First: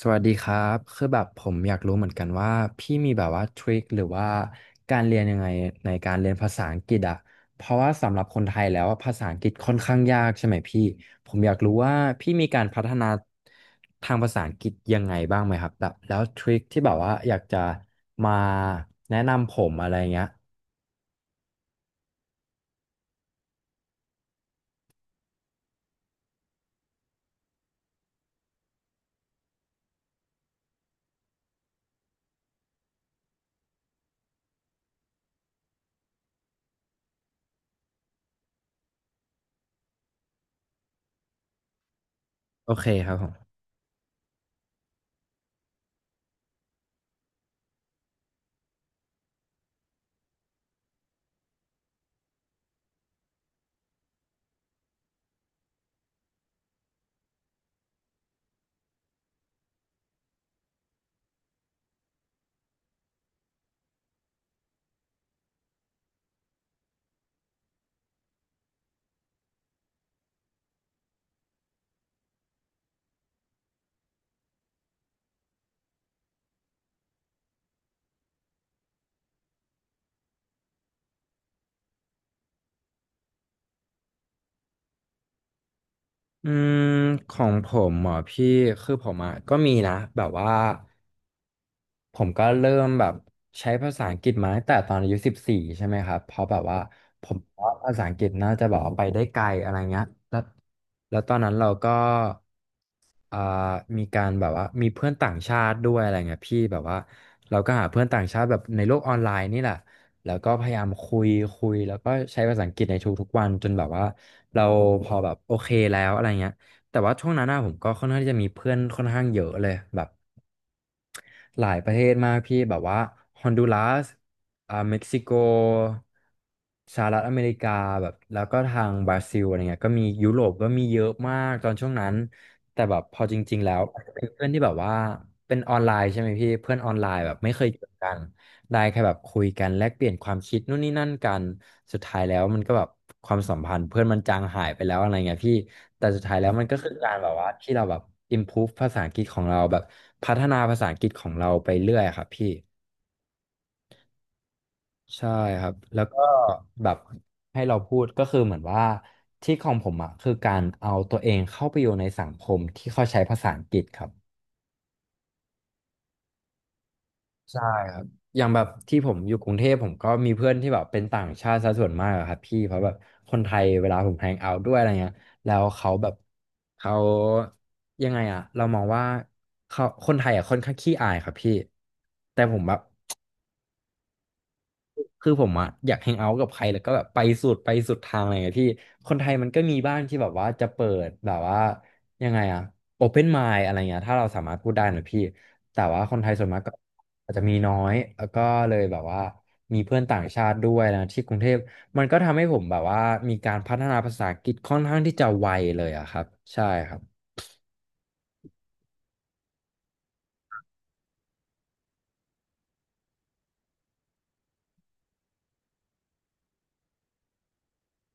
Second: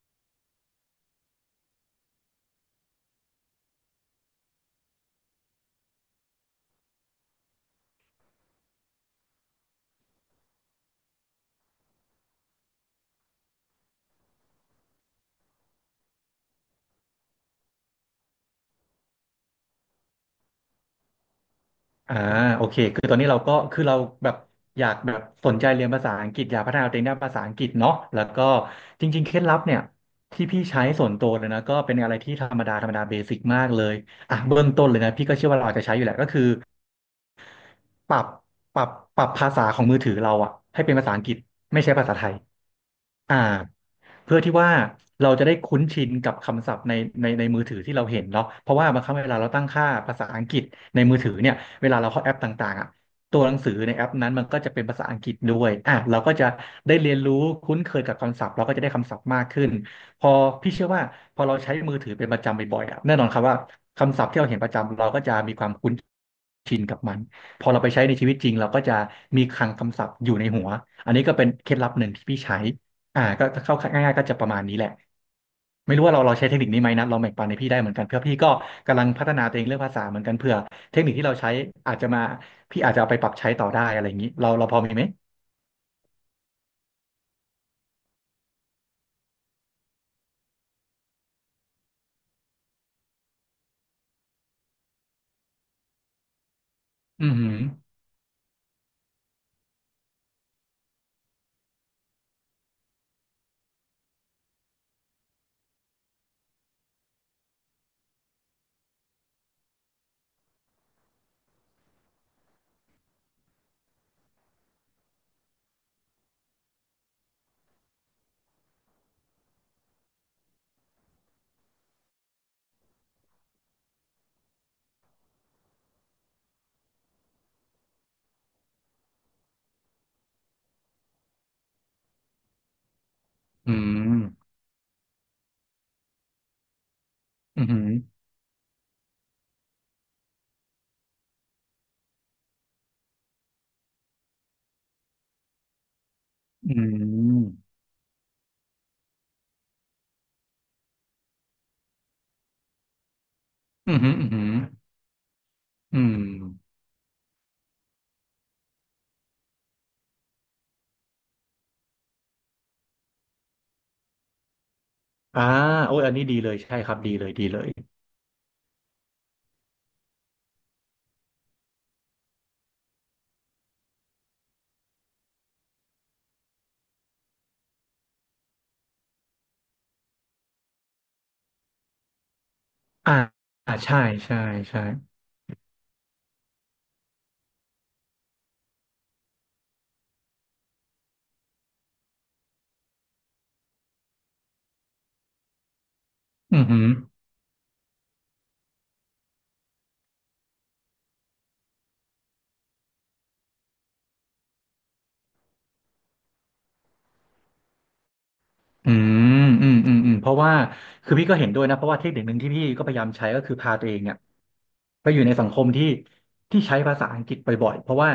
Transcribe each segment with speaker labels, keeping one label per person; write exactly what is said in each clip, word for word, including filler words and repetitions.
Speaker 1: สวัสดีครับคือแบบผมอยากรู้เหมือนกันว่าพี่มีแบบว่าทริคหรือว่าการเรียนยังไงในการเรียนภาษาอังกฤษอะเพราะว่าสำหรับคนไทยแล้วอะภาษาอังกฤษค่อนข้างยากใช่ไหมพี่ผมอยากรู้ว่าพี่มีการพัฒนาทางภาษาอังกฤษยังไงบ้างไหมครับแบบแล้วทริคที่แบบว่าอยากจะมาแนะนำผมอะไรเงี้ย
Speaker 2: อ่าโอเคคือตอนนี้เราก็คือเราแบบอยากแบบสนใจเรียนภาษาอังกฤษอยากพัฒนาตัวเองด้านภาษาอังกฤษเนาะแล้วก็จริงๆเคล็ดลับเนี่ยที่พี่ใช้ส่วนตัวเลยนะก็เป็นอะไรที่ธรรมดาธรรมดาเบสิกมากเลยอ่ะเบื้องต้นเลยนะพี่ก็เชื่อว่าเราอาจจะใช้อยู่แหละก็คือปรับปรับปรับภาษาของมือถือเราอะให้เป็นภาษาอังกฤษไม่ใช่ภาษาไทย
Speaker 1: โอเคครับผ
Speaker 2: อ่า
Speaker 1: ม
Speaker 2: เพื่อที่ว่าเราจะได้คุ้นชินกับคำศัพท์ในในในมือถือที่เราเห็นเนาะเพราะว่าบางครั้งเวลาเราตั้งค่าภาษาอังกฤษในมือถือเนี่ยเวลาเราเข้าแอปต่างๆอ่ะตัวหนังสือในแอปนั้นมันก็จะเป็นภาษาอังกฤษด้วยอ่ะเราก็จะได้เรียนรู้คุ้นเคยกับคำศัพท์เราก็จะได้คำศัพท์มากขึ้นพอพี่เชื่อว่าพอเราใช้มือถือเป็นประจำบ่อยๆอ่ะแน่นอนครับว่าคำศัพท์ที่เราเห็นประจำเราก็จะมีความคุ้นชินกับมันพอเราไปใช้ในชีวิตจริงเราก็จะมีคลังคำศัพท์อยู่ในหัวอันนี้ก็เป็นเคล็ดลับหนึ่งที่พี่ใช้ อ่าก็เข้าง่ายๆก็จะประมาณนี้แหละไม่รู้ว่าเราเราใช้เทคนิคนี้ไหมนะลองแบ่งปันให้พี่ได้เหมือนกันเพื่อพี่ก็กำลังพัฒนาตัวเองเรื่องภาษาเหมือนกันเผื่อเทคนิคที่เราใช้อาจจะมาพี่อาจจะเอาไปปรับใช้ต่อได้อะไรอย่างนี้เราเราพอมีไหม
Speaker 1: อืมของผมเหมอพี่คือผมอ่ะก็มีนะแบบว่า ผมก็เริ่มแบบใช้ภาษาอังกฤษมาตั้งแต่ตอนอายุสิบสี่ใช่ไหมครับเพราะแบบว่า
Speaker 2: อื
Speaker 1: ผ
Speaker 2: มอ
Speaker 1: ม
Speaker 2: หืม
Speaker 1: ว่าภาษาอังกฤษน่าจะแบบว่าไปได้ไกลอะไรเงี้ยแล้วแล้วตอนนั้นเราก็อ่ามีการแบบว่ามีเพื่อนต่างชาติด้วยอะไรเงี้ยพี่แบบว่าเราก็หาเพื่อนต่างชาติแบบในโลกออนไลน์นี่แหละแล้วก็พยายามคุยคุยแล้วก็ใช้ภาษาอังกฤษในทุกๆวันจนแบบว่าเราพอแบบโอเคแล้วอะไรเงี้ยแต่ว่าช่วงนั้นนะผมก็ค่อนข้างที่จะมีเพื่อนค่อนข้างเยอะเลยแบบ หลายประเทศมากพี่แบบว่าฮอนดูรัสอ่าเม็กซิโกสหรัฐอเมริกาแบบแล้วก็ทางบราซิลอะไรเงี้ยก็มียุโรปก็มีเยอะมากตอนช่วงนั้นแต่แบบพอจริงๆ
Speaker 2: ออื
Speaker 1: แล้วเป็
Speaker 2: ม
Speaker 1: นเพื่อนที่แบบว่าเป็นออนไลน์ใช่ไหมพี่เพื่อนออนไลน์แบบไม่
Speaker 2: อ
Speaker 1: เคย
Speaker 2: หื
Speaker 1: เจอ
Speaker 2: ม
Speaker 1: กัน ได้แค่แบบคุยกันแลกเปลี่ยนความคิดนู่นนี่นั่นกันสุดท้ายแล้วมันก็แบบความสัมพันธ์เพื่อนมันจางหายไปแล้วอะไรเงี้ยพี่แต่สุดท้ายแล้วมัน
Speaker 2: ออื
Speaker 1: ก็คือการแบบ
Speaker 2: ม
Speaker 1: ว่าที่เราแบบ improve ภาษาอังกฤษของเราแบบพัฒนาภาษาอังกฤษของเราไปเรื่อยครับพี่
Speaker 2: อหืมออืม
Speaker 1: ใช่ครับ
Speaker 2: อ
Speaker 1: แล้
Speaker 2: หื
Speaker 1: ว
Speaker 2: มอ
Speaker 1: ก็
Speaker 2: ืม
Speaker 1: แบบให้เราพูดก็คือเหมือนว่าที่ของผมอ่ะคือการเอาตัวเองเข้าไปอยู่ในสังคมที่เขาใช้ภาษาอังกฤษครับ
Speaker 2: อ่าโอ้ยอันนี้ดีเลยใช่ครับดีเลยดีเล
Speaker 1: ใช่
Speaker 2: ย
Speaker 1: ครับ อย่างแบบที่ผมอยู่กรุงเทพผมก็มีเพื่อนที่แบบเป็นต่างชาติซะส่วนมากอะครับพี่เพราะแบบคนไทยเวลาผมแฮงเอาท์ด้วยอะไรเงี้ยแล้วเขาแบบเขายังไงอะเรามองว่าเขาคนไทยอะค่อนข้างขี้อายครับพี่แต่ผมแบบ
Speaker 2: อ่าอ่าใช่ใช่ใช่
Speaker 1: คือผมอะอยากแฮงเอาท์กับใครแล้วก็แบบไปสุดไปสุดทางอะไรอย่างเงี้ยพี่คนไทยมันก็มีบ้างที่แบบว่าจะเปิดแบบว่ายังไงอะโอเพนไมล์อะไรเงี้ยถ้าเราสามารถพูดได้นะพี่แต่ว่าคนไทยส่วน
Speaker 2: อื
Speaker 1: มากก็
Speaker 2: ม
Speaker 1: อาจจะมีน้อยแล้วก็เลยแบบว่ามีเพื่อนต่างชาติด้วยนะที่กรุงเทพมันก็ทำให้ผมแบบว่ามีการพัฒนาภาษาอังกฤษค่อนข้างที่จะไวเลยอะครับใช่ครับ
Speaker 2: อืมอืมอืมอืมเพราะว่าคือพี่ก็เห็นด้วยนะเพราะว่าเทคนิคหนึ่งที่พี่ก็พยายามใช้ก็คือพาตัวเองเนี่ยไปอยู่ในสังคมที่ที่ใช้ภาษาอังกฤษบ่อยๆเพราะว่า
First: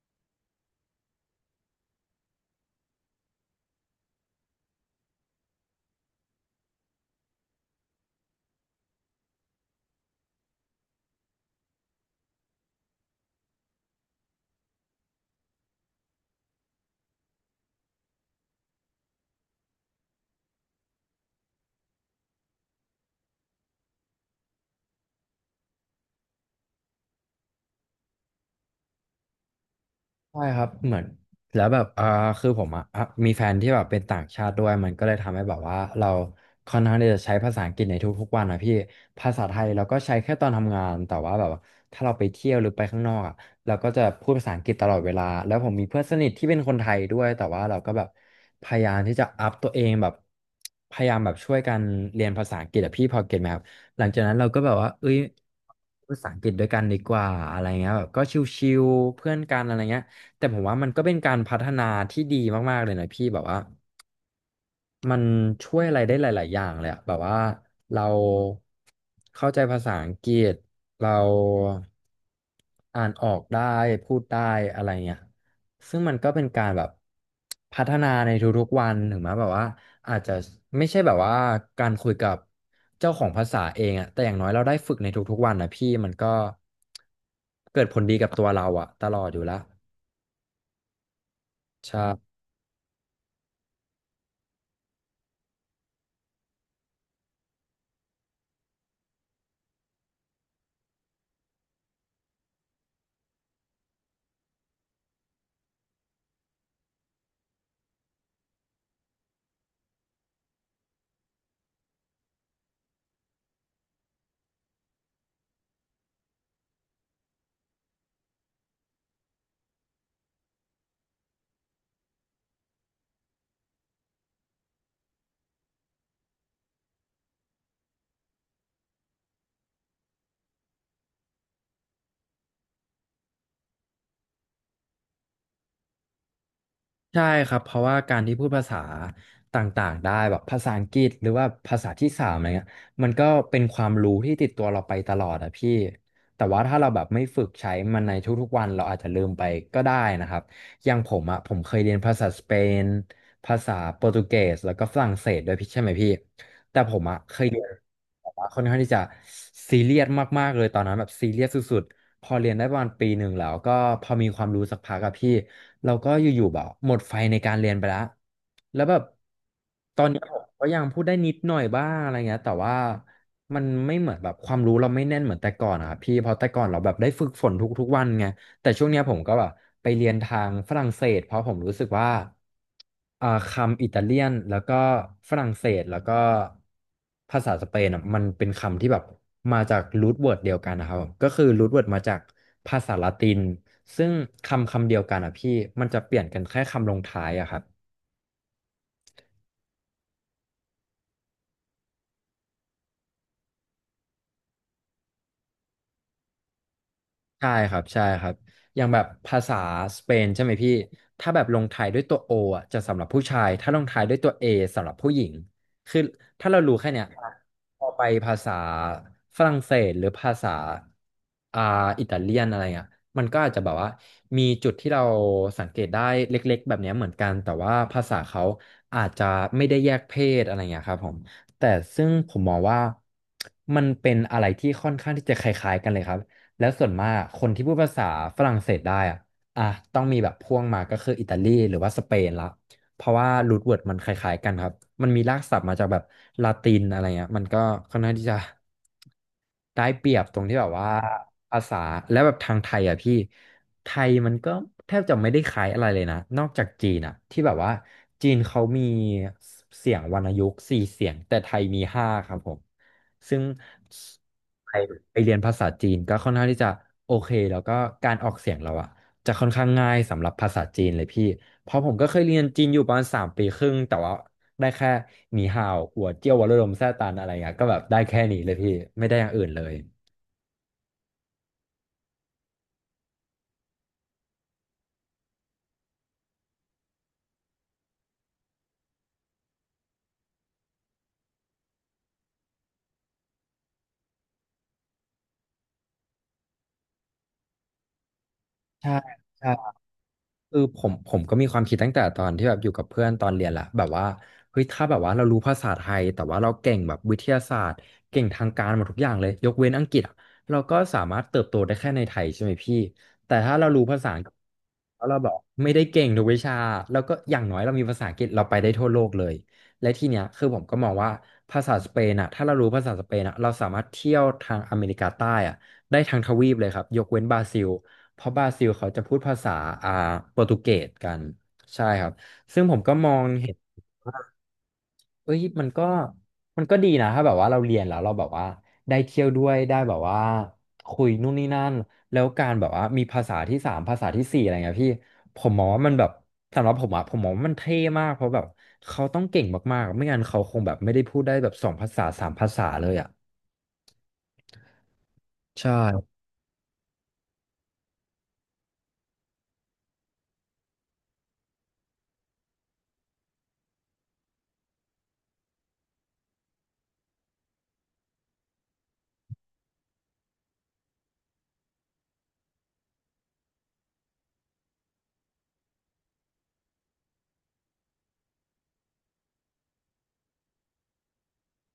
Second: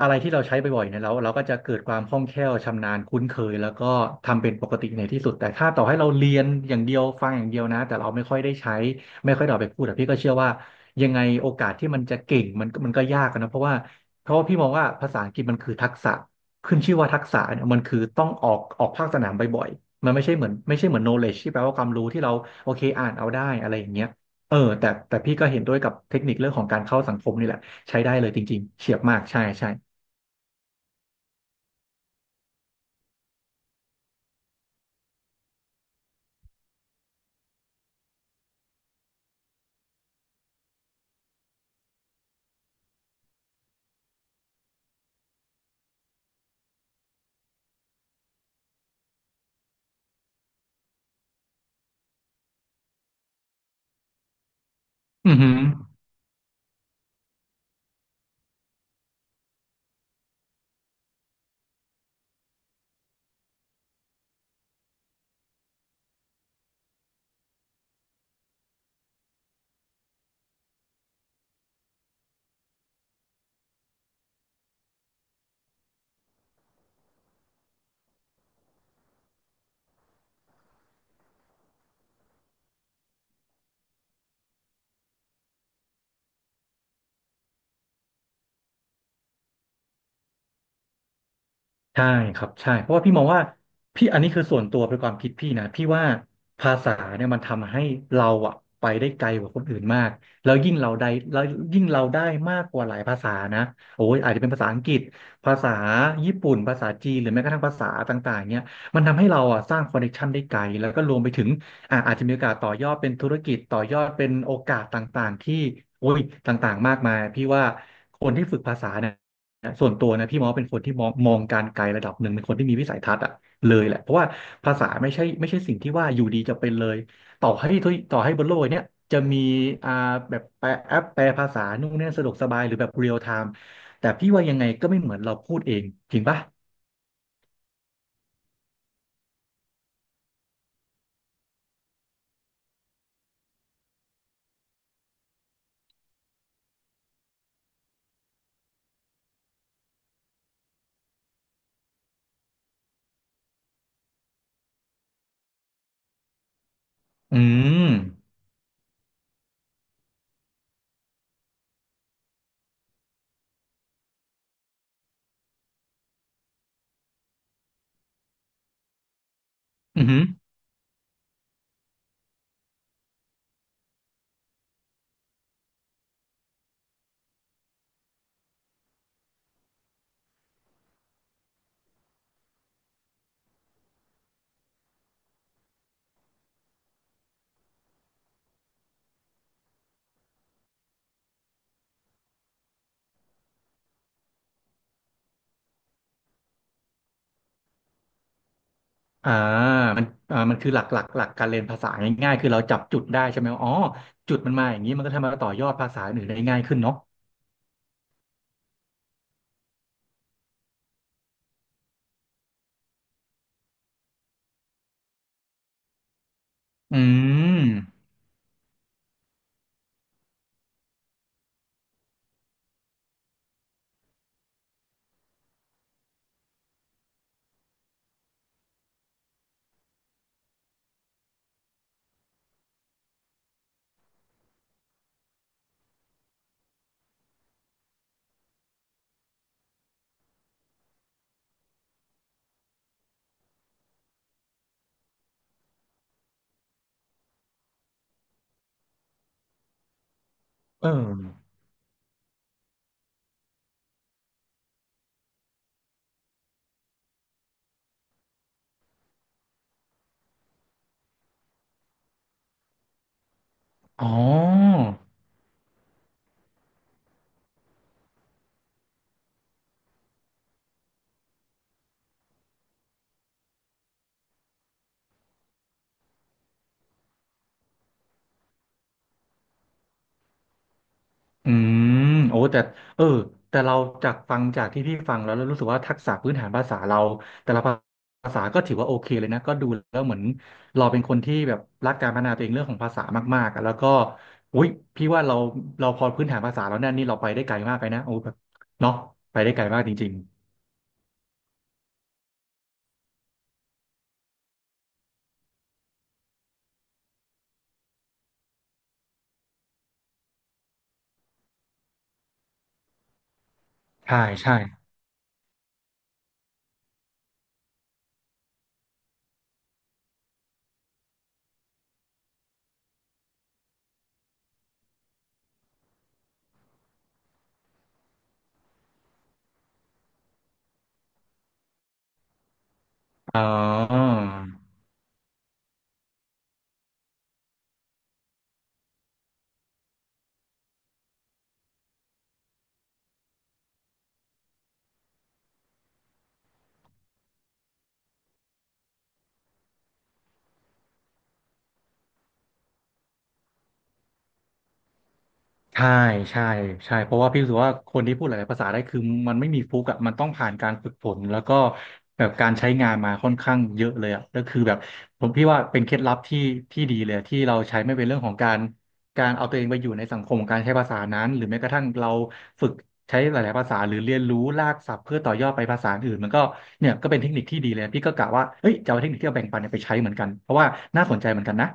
Speaker 2: อะไรที่เราใช้บ่อยๆเนี่ยเราเราก็จะเกิดความคล่องแคล่วชำนาญคุ้นเคยแล้วก็ทำเป็นปกติในที่สุดแต่ถ้าต่อให้เราเรียนอย่างเดียวฟังอย่างเดียวนะแต่เราไม่ค่อยได้ใช้ไม่ค่อยได้เอาไปพูดแต่พี่ก็เชื่อว่ายังไงโอกาสที่มันจะเก่งมันก็มันก็ยากอะนะเพราะว่าเพราะว่าพี่มองว่าภาษาอังกฤษมันคือทักษะ ขึ้นชื่อว่าทักษะเนี่ยมันคือต้องออกออกภาคสนามบ่อยๆ มันไม่ใช่เหมือนไม่ใช่เหมือน knowledge ที่แปลว่าความรู้ที่เราโอเคอ่านเอาได้อะไรอย่างเงี้ยเออแต่แต่พี่ก็เห็นด้วยกับเทคนิคเรื่องของการเข้าสังคมนี่แหละใช้ได้เลยจริงๆเฉียบมากใช่ใช่
Speaker 1: ใช่ครับเหมือนแล้วแบบอ่าคือผมอ่ะอ่ะมีแฟนที่แบบเป็นต่างชาติด้วยมันก็เลยทำให้แบบว่าเราค่อนข้างที่จะใช้ภาษาอังกฤษในทุกๆวันนะพี่ ภาษาไทยเราก็ใช้แค่ตอนทำงาน แต่ว่าแบบว่าถ้าเราไปเที่ยวหรือไปข้างนอกอ่ะเราก็จะพูดภาษาอังกฤษตลอดเวลาแล้วผมมีเพื่อนสนิทที่เป็นคนไทยด้วย แต่ว่าเราก็แบบพยายามที่จะอัพตัวเองแบบพยายามแบบช่วยกันเรียนภาษาอังกฤษอะพี่พอเก็ตไหมครับหลังจากนั้นเราก็แบบว่าเอ้ย
Speaker 2: อือหือ
Speaker 1: ภาษาอังกฤษด้วยกันดีกว่าอะไรเงี้ยแบบก็ชิวๆเพื่อนกันอะไรเงี้ย แต่ผมว่ามันก็เป็นการพัฒนาที่ดีมากๆเลยนะพี่แบบว่ามันช่วยอะไรได้หลายๆอย่างเลยอะแบบว่าเราเข้าใจภาษาอังกฤษเราอ่านออกได้พูดได้อะไรเงี้ยซึ่งมันก็เป็นการแบบพัฒนาในทุกๆวันถึงแม้แบบว่าอาจจะไม่ใช่แบบว่าการคุยกับเจ้าของภาษาเองอะแต่อย่างน้อยเราได้ฝึกในทุกๆวันนะพี่มันก็เกิดผลดีกับตัวเราอะตลอดอยู่แล้วใช่
Speaker 2: ใช่ครับใช่เพราะว่าพี่มองว่าพี่อันนี้คือส่วนตัวเป็นความคิดพี่นะพี่ว่าภาษาเนี่ยมันทำให้เราอะไปได้ไกลกว่าคนอื่นมากแล้วยิ่งเราได้แล้วยิ่งเราได้มากกว่าหลายภาษานะโอ้ยอาจจะเป็นภาษาอังกฤษภาษาญี่ปุ่นภาษาจีนหรือแม้กระทั่งภาษาต่างๆเนี่ยมันทำให้เราอะสร้างคอนเนคชันได้ไกลแล้วก็รวมไปถึงอ่ะอาจจะมีโอกาสต่อยอดเป็นธุรกิจต่อยอดเป็นโอกาสต่างๆที่โอ้ยต่างๆมากมายพี่ว่าคนที่ฝึกภาษาเนี่ย นะส่วนตัวนะพี่มองว่าเป็นคนที่มองมองการไกลระดับหนึ่งเป็นคนที่มีวิสัยทัศน์อะเลยแหละเพราะว่าภาษาไม่ใช่ไม่ใช่สิ่งที่ว่าอยู่ดีจะเป็นเลยต่อให้ทุกต่อให้บนโลกเนี้ยจะมีอ่าแบบแปลแอปแปลภาษานู่นนี่สะดวกสบายหรือแบบเรียลไทม์แต่พี่ว่ายังไงก็ไม่เหมือนเราพูดเองจริงปะ
Speaker 1: ใช่ครับเพราะว่าการที่พูดภาษาต่างๆได้แบบภาษาอังกฤษหรือว่าภาษาที่สามอะไรเงี้ยมันก็เป็นความรู้ที่ติดตัวเราไปตลอดอะพี่แต่ว่าถ้าเราแบบไม่ฝึกใช้มันในทุกๆวันเราอาจจะลืมไปก็ได้นะครับอย่างผมอะผมเคยเรียนภาษาสเปนภาษาโปรตุเกสแล้วก็ฝรั่งเศสด้วยพี่ใช่ไหมพี่ แต่ผมอะเค
Speaker 2: อื
Speaker 1: ยเรียน
Speaker 2: ม
Speaker 1: แบบว่าค่อนข้างที่จะซีเรียสมากๆเลยตอนนั้นแบบซีเรียสสุดๆพอเรียนได้ประมาณปีหนึ่งแล้วก็พอมีความรู้สักพักอะพี่เราก็อยู่ๆแบบหมดไฟในการเรียนไปแล้วแล้วแบบตอ
Speaker 2: อือ
Speaker 1: น
Speaker 2: หื
Speaker 1: เนี้ย
Speaker 2: อ
Speaker 1: ผมก็ยังพูดได้นิดหน่อยบ้างอะไรเงี้ยแต่ว่ามันไม่เหมือนแบบความรู้เราไม่แน่นเหมือนแต่ก่อนอะครับพี่เพราะแต่ก่อนเราแบบได้ฝึกฝนทุกๆวันไง แต่ช่วงเนี้ยผมก็แบบไปเรียนทางฝรั่งเศสเพราะผมรู้สึกว่าอ่าคำอิตาเลียนแล้วก็ฝรั่งเศสแล้วก็ภาษาสเปนอะมันเป็นคำที่แบบมาจากรูทเวิร์ดเดียวกันนะครับก็คือรูทเวิร์ดมาจากภาษาละตินซึ่งคำคำเดียวกันอ่ะพี่มันจะเปลี่ยนกันแค่คำลงท้ายอะครับ
Speaker 2: อ่ามันอ่ามันคือหลักหลักหลักการเรียนภาษาง่ายๆคือเราจับจุดได้ใช่ไหมว่าอ๋อจุดมันมาอย่างนี้มันก็ทำให้เราต่อยอดภาษาอื่นได้ง่ายขึ้นเนาะ
Speaker 1: ใช่ครับใช่ครับอย่างแบบภาษาสเปนใช่ไหมพี่ถ้าแบบลงท้ายด้วยตัวโออ่ะจะสำหรับผู้ชายถ้าลงท้ายด้วยตัวเอสำหรับผู้หญิงคือถ้าเรารู้แค่
Speaker 2: อื
Speaker 1: เนี้ย
Speaker 2: ม
Speaker 1: พอไปภาษาฝรั่งเศสหรือภาษาอ่าอิตาเลียนอะไรอ่ะมันก็อาจจะแบบว่ามีจุดที่เราสังเกตได้เล็กๆแบบเนี้ยเหมือนกันแต่ว่าภาษาเขาอาจจะไม่ได้แยกเพศอะไรเงี้ยครับผมแต่ซึ่งผมมองว่ามันเป็นอะไรที่ค่อนข้างที่จะคล้ายๆกันเลยครับ แล้วส่วนมากคนที่พูดภาษาฝรั่งเศสได้อ่ะอ่ะต้องมีแบบพ่วงมาก็คืออิตาลีหรือว่าสเปนละเพราะว่ารูทเวิร์ดมันคล้ายๆกันครับมันมีรากศัพท์มาจากแบบลาตินอะไรเงี้ยมันก็ค่อนข้างที่จะได้เปรียบตรงที่แบบ
Speaker 2: เอ
Speaker 1: ว่า
Speaker 2: อ
Speaker 1: ภาษาและแบบทางไทยอ่ะพี่ไทยมันก็แทบจะไม่ได้คล้ายอะไรเลยนะนอกจากจีนอ่ะที่แบบว่าจีนเขามีเสียงวรรณยุกต์สี่เสียงแต่ไทยมีห้าครับผมซึ่ง
Speaker 2: อ๋อ
Speaker 1: ไปไปเรียนภาษาจีนก็ค่อนข้างที่จะโอเคแล้วก็การออกเสียงเราอะจะค่อนข้างง่ายสำหรับภาษาจีนเลยพี่เพราะผมก็เคยเรียนจีนอยู่ประมาณสามปีครึ่งแต่ว่าได้แค่หนีห่าวหัวเจี้ยววัดระดมแซ่ตันอะไรเงี้ยก็แบบได้แค่นี้เลยพี่ไม่ได้อย่างอื่นเลย
Speaker 2: อืมโอ้แต่เออแต่เราจากฟังจากที่พี่ฟังแล้วแล้วรู้สึกว่าทักษะพื้นฐานภาษาเราแต่ละภาษาก็ถือว่าโอเคเลยนะก็ดูแล้วเหมือนเราเป็นคนที่แบบรักการพัฒนาตัวเองเรื่องของภาษามากๆอะแล้วก็อุ้ยพี่ว่าเราเราพอพื้นฐานภาษาแล้วเนี่ยนี่เราไปได้ไกลมากไปนะโอ้แบบ
Speaker 1: ใช่
Speaker 2: เนาะไป
Speaker 1: ใช่
Speaker 2: ได้ไกลมากจริง
Speaker 1: คือผมผมก็มีความคิดตั้งแต่ตอนที่แบบอยู่กับเพื่อนตอนเรียนแหละแบบว่าเฮ้ยถ้าแบบว่าเรารู้ภาษาไทยแต่ว่าเราเก่งแบบวิทยาศาสตร์เก่งทางการหมดทุกอย่างเลยยกเว้นอังกฤษอะเราก็สามารถเติบโตได้แค่ในไทยใช่ไหมพี่แต่ถ้าเรารู้ภา
Speaker 2: ๆ
Speaker 1: ษาอั
Speaker 2: ใช่
Speaker 1: งกฤษ
Speaker 2: ใช่
Speaker 1: แล้วเราแบบไม่ได้เก่งทุกวิชาแล้วก็อย่างน้อยเรามีภาษาอังกฤษเราไปได้ทั่วโลกเลยและทีเนี้ยคือผมก็มองว่าภาษาสเปนอะถ้าเรารู้ภาษาสเปนอะเราสามารถเที่ยวทางอเมริกาใต้อะได้ทั้งทวีปเลยครับยกเว้นบราซิล เพราะบราซิลเขาจะพูดภาษาอ่าโปรตุเกสกันใช่ครับซึ่งผมก็มอง
Speaker 2: อ๋อ
Speaker 1: เห็นเอ้ยมันก็มันก็ดีนะถ้าแบบว่าเราเรียนแล้วเราแบบว่าได้เที่ยวด้วยได้แบบว่าคุยนู่นนี่นั่นแล้วการแบบว่ามีภาษาที่สามภาษาที่สี่อะไรเงี้ยพี่ผมมองว่ามันแบบสำหรับผมอะผมมองว่ามันเท่มากเพราะแบบเขาต้องเก่งมากๆไม่งั้นเขาคงแบบไม่ได้พูดได้แบบสองภาษาสามภาษาเลยอะใช่
Speaker 2: ใช่ใช่ใช่เพราะว่าพี่รู้สึกว่าคนที่พูดหลายๆภาษาได้คือมันไม่มีฟลุกอ่ะมันต้องผ่านการฝึกฝนแล้วก็แบบการใช้งานมาค่อนข้างเยอะเลยอ่ะก็คือแบบผมพี่ว่าเป็นเคล็ดลับที่ที่ดีเลยอะที่เราใช้ไม่เป็นเรื่องของการการเอาตัวเองไปอยู่ในสังคมของการใช้ภาษานั้นหรือแม้กระทั่งเราฝึกใช้หลายๆภาษาหรือเรียนรู้รากศัพท์เพื่อต่อยอดไปภาษาอื่นมันก็เนี่ยก็เป็นเทคนิคที่ดีเลยพี่ก็กะว่าเฮ้ยจะเอาเทคนิคที่เราแบ่งปันเนี่ยไปใช้เหมือนกันเพราะว่าน่าสนใจเหมือนกันนะ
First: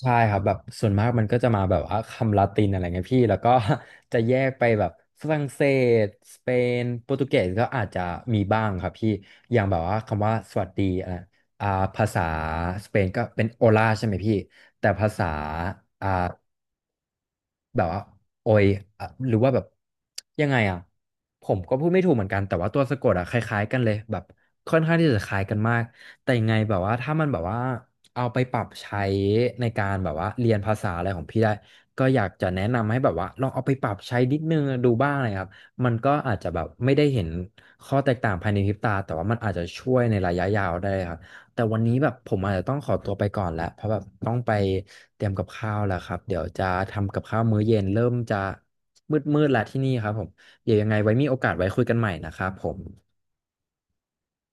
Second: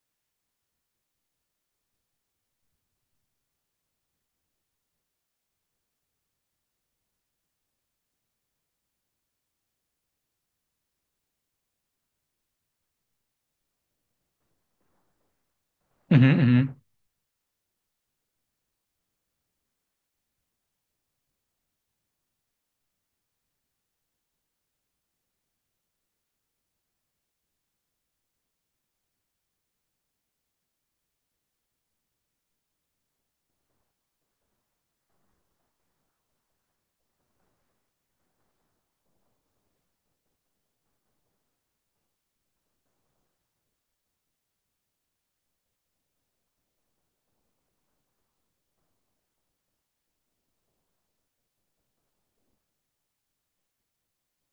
Speaker 1: ใช่ครับแบบส่วนมากมันก็จะมาแบบว่าคำลาตินอะไรเงี้ยพี่แล้วก็ จะแยกไปแบบฝรั่งเศสสเปนโปรตุเกสก็อาจจะมีบ้างครับพี่อย่างแบบว่าคำว่าสวัสดีอะไรอ่าภาษาสเปนก็เป็นโอลาใช่ไหมพี่แต่ภาษาอ่า
Speaker 2: อือหืออือหือ
Speaker 1: แบบว่าโอยอ่ะหรือว่าแบบยังไงอ่ะผมก็พูดไม่ถูกเหมือนกันแต่ว่าตัวสะกดอ่ะคล้ายๆกันเลยแบบค่อนข้างที่จะคล้ายกันมากแต่ยังไงแบบว่าถ้ามันแบบว่าเอาไปปรับใช้ในการแบบว่าเรียนภาษาอะไรของพี่ได้ก็อยากจะแนะนำให้แบบว่าลองเอาไปปรับใช้นิดนึงดูบ้างนะครับมันก็อาจจะแบบไม่ได้เห็นข้อแตกต่างภายในพริบตาแต่ว่ามันอาจจะช่วยในระยะยาวได้ครับ แต่วันนี้แบบผมอาจจะต้องขอตัวไปก่อนแล้วเพราะแบบต้องไปเตรียมกับข้าวแล้วครับเดี๋ยวจะทำกับข้าวมื้อเย็นเริ่มจะมืดๆแล้วที่นี่ครับผมเดี๋ยวยังไงไว้มีโอกาสไว้คุยกันใหม่นะครับผม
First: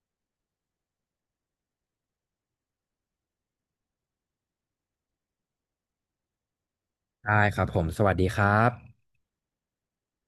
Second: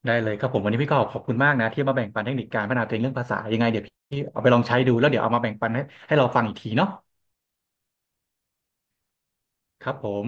Speaker 2: ได้เลยครับผมวันนี้พี่ก็ขอบคุณมากนะที่มาแบ่งปันเทคนิคการพัฒนาตัวเองเรื่องภาษายังไงเดี๋ยวพี่เอาไปลองใช้ดูแล้วเดี๋ยวเอามาแบ่งปันให้ให้เราฟังอีกทีเนาะ
Speaker 1: ได้ครับผมสวัสดีครับ
Speaker 2: ครับผม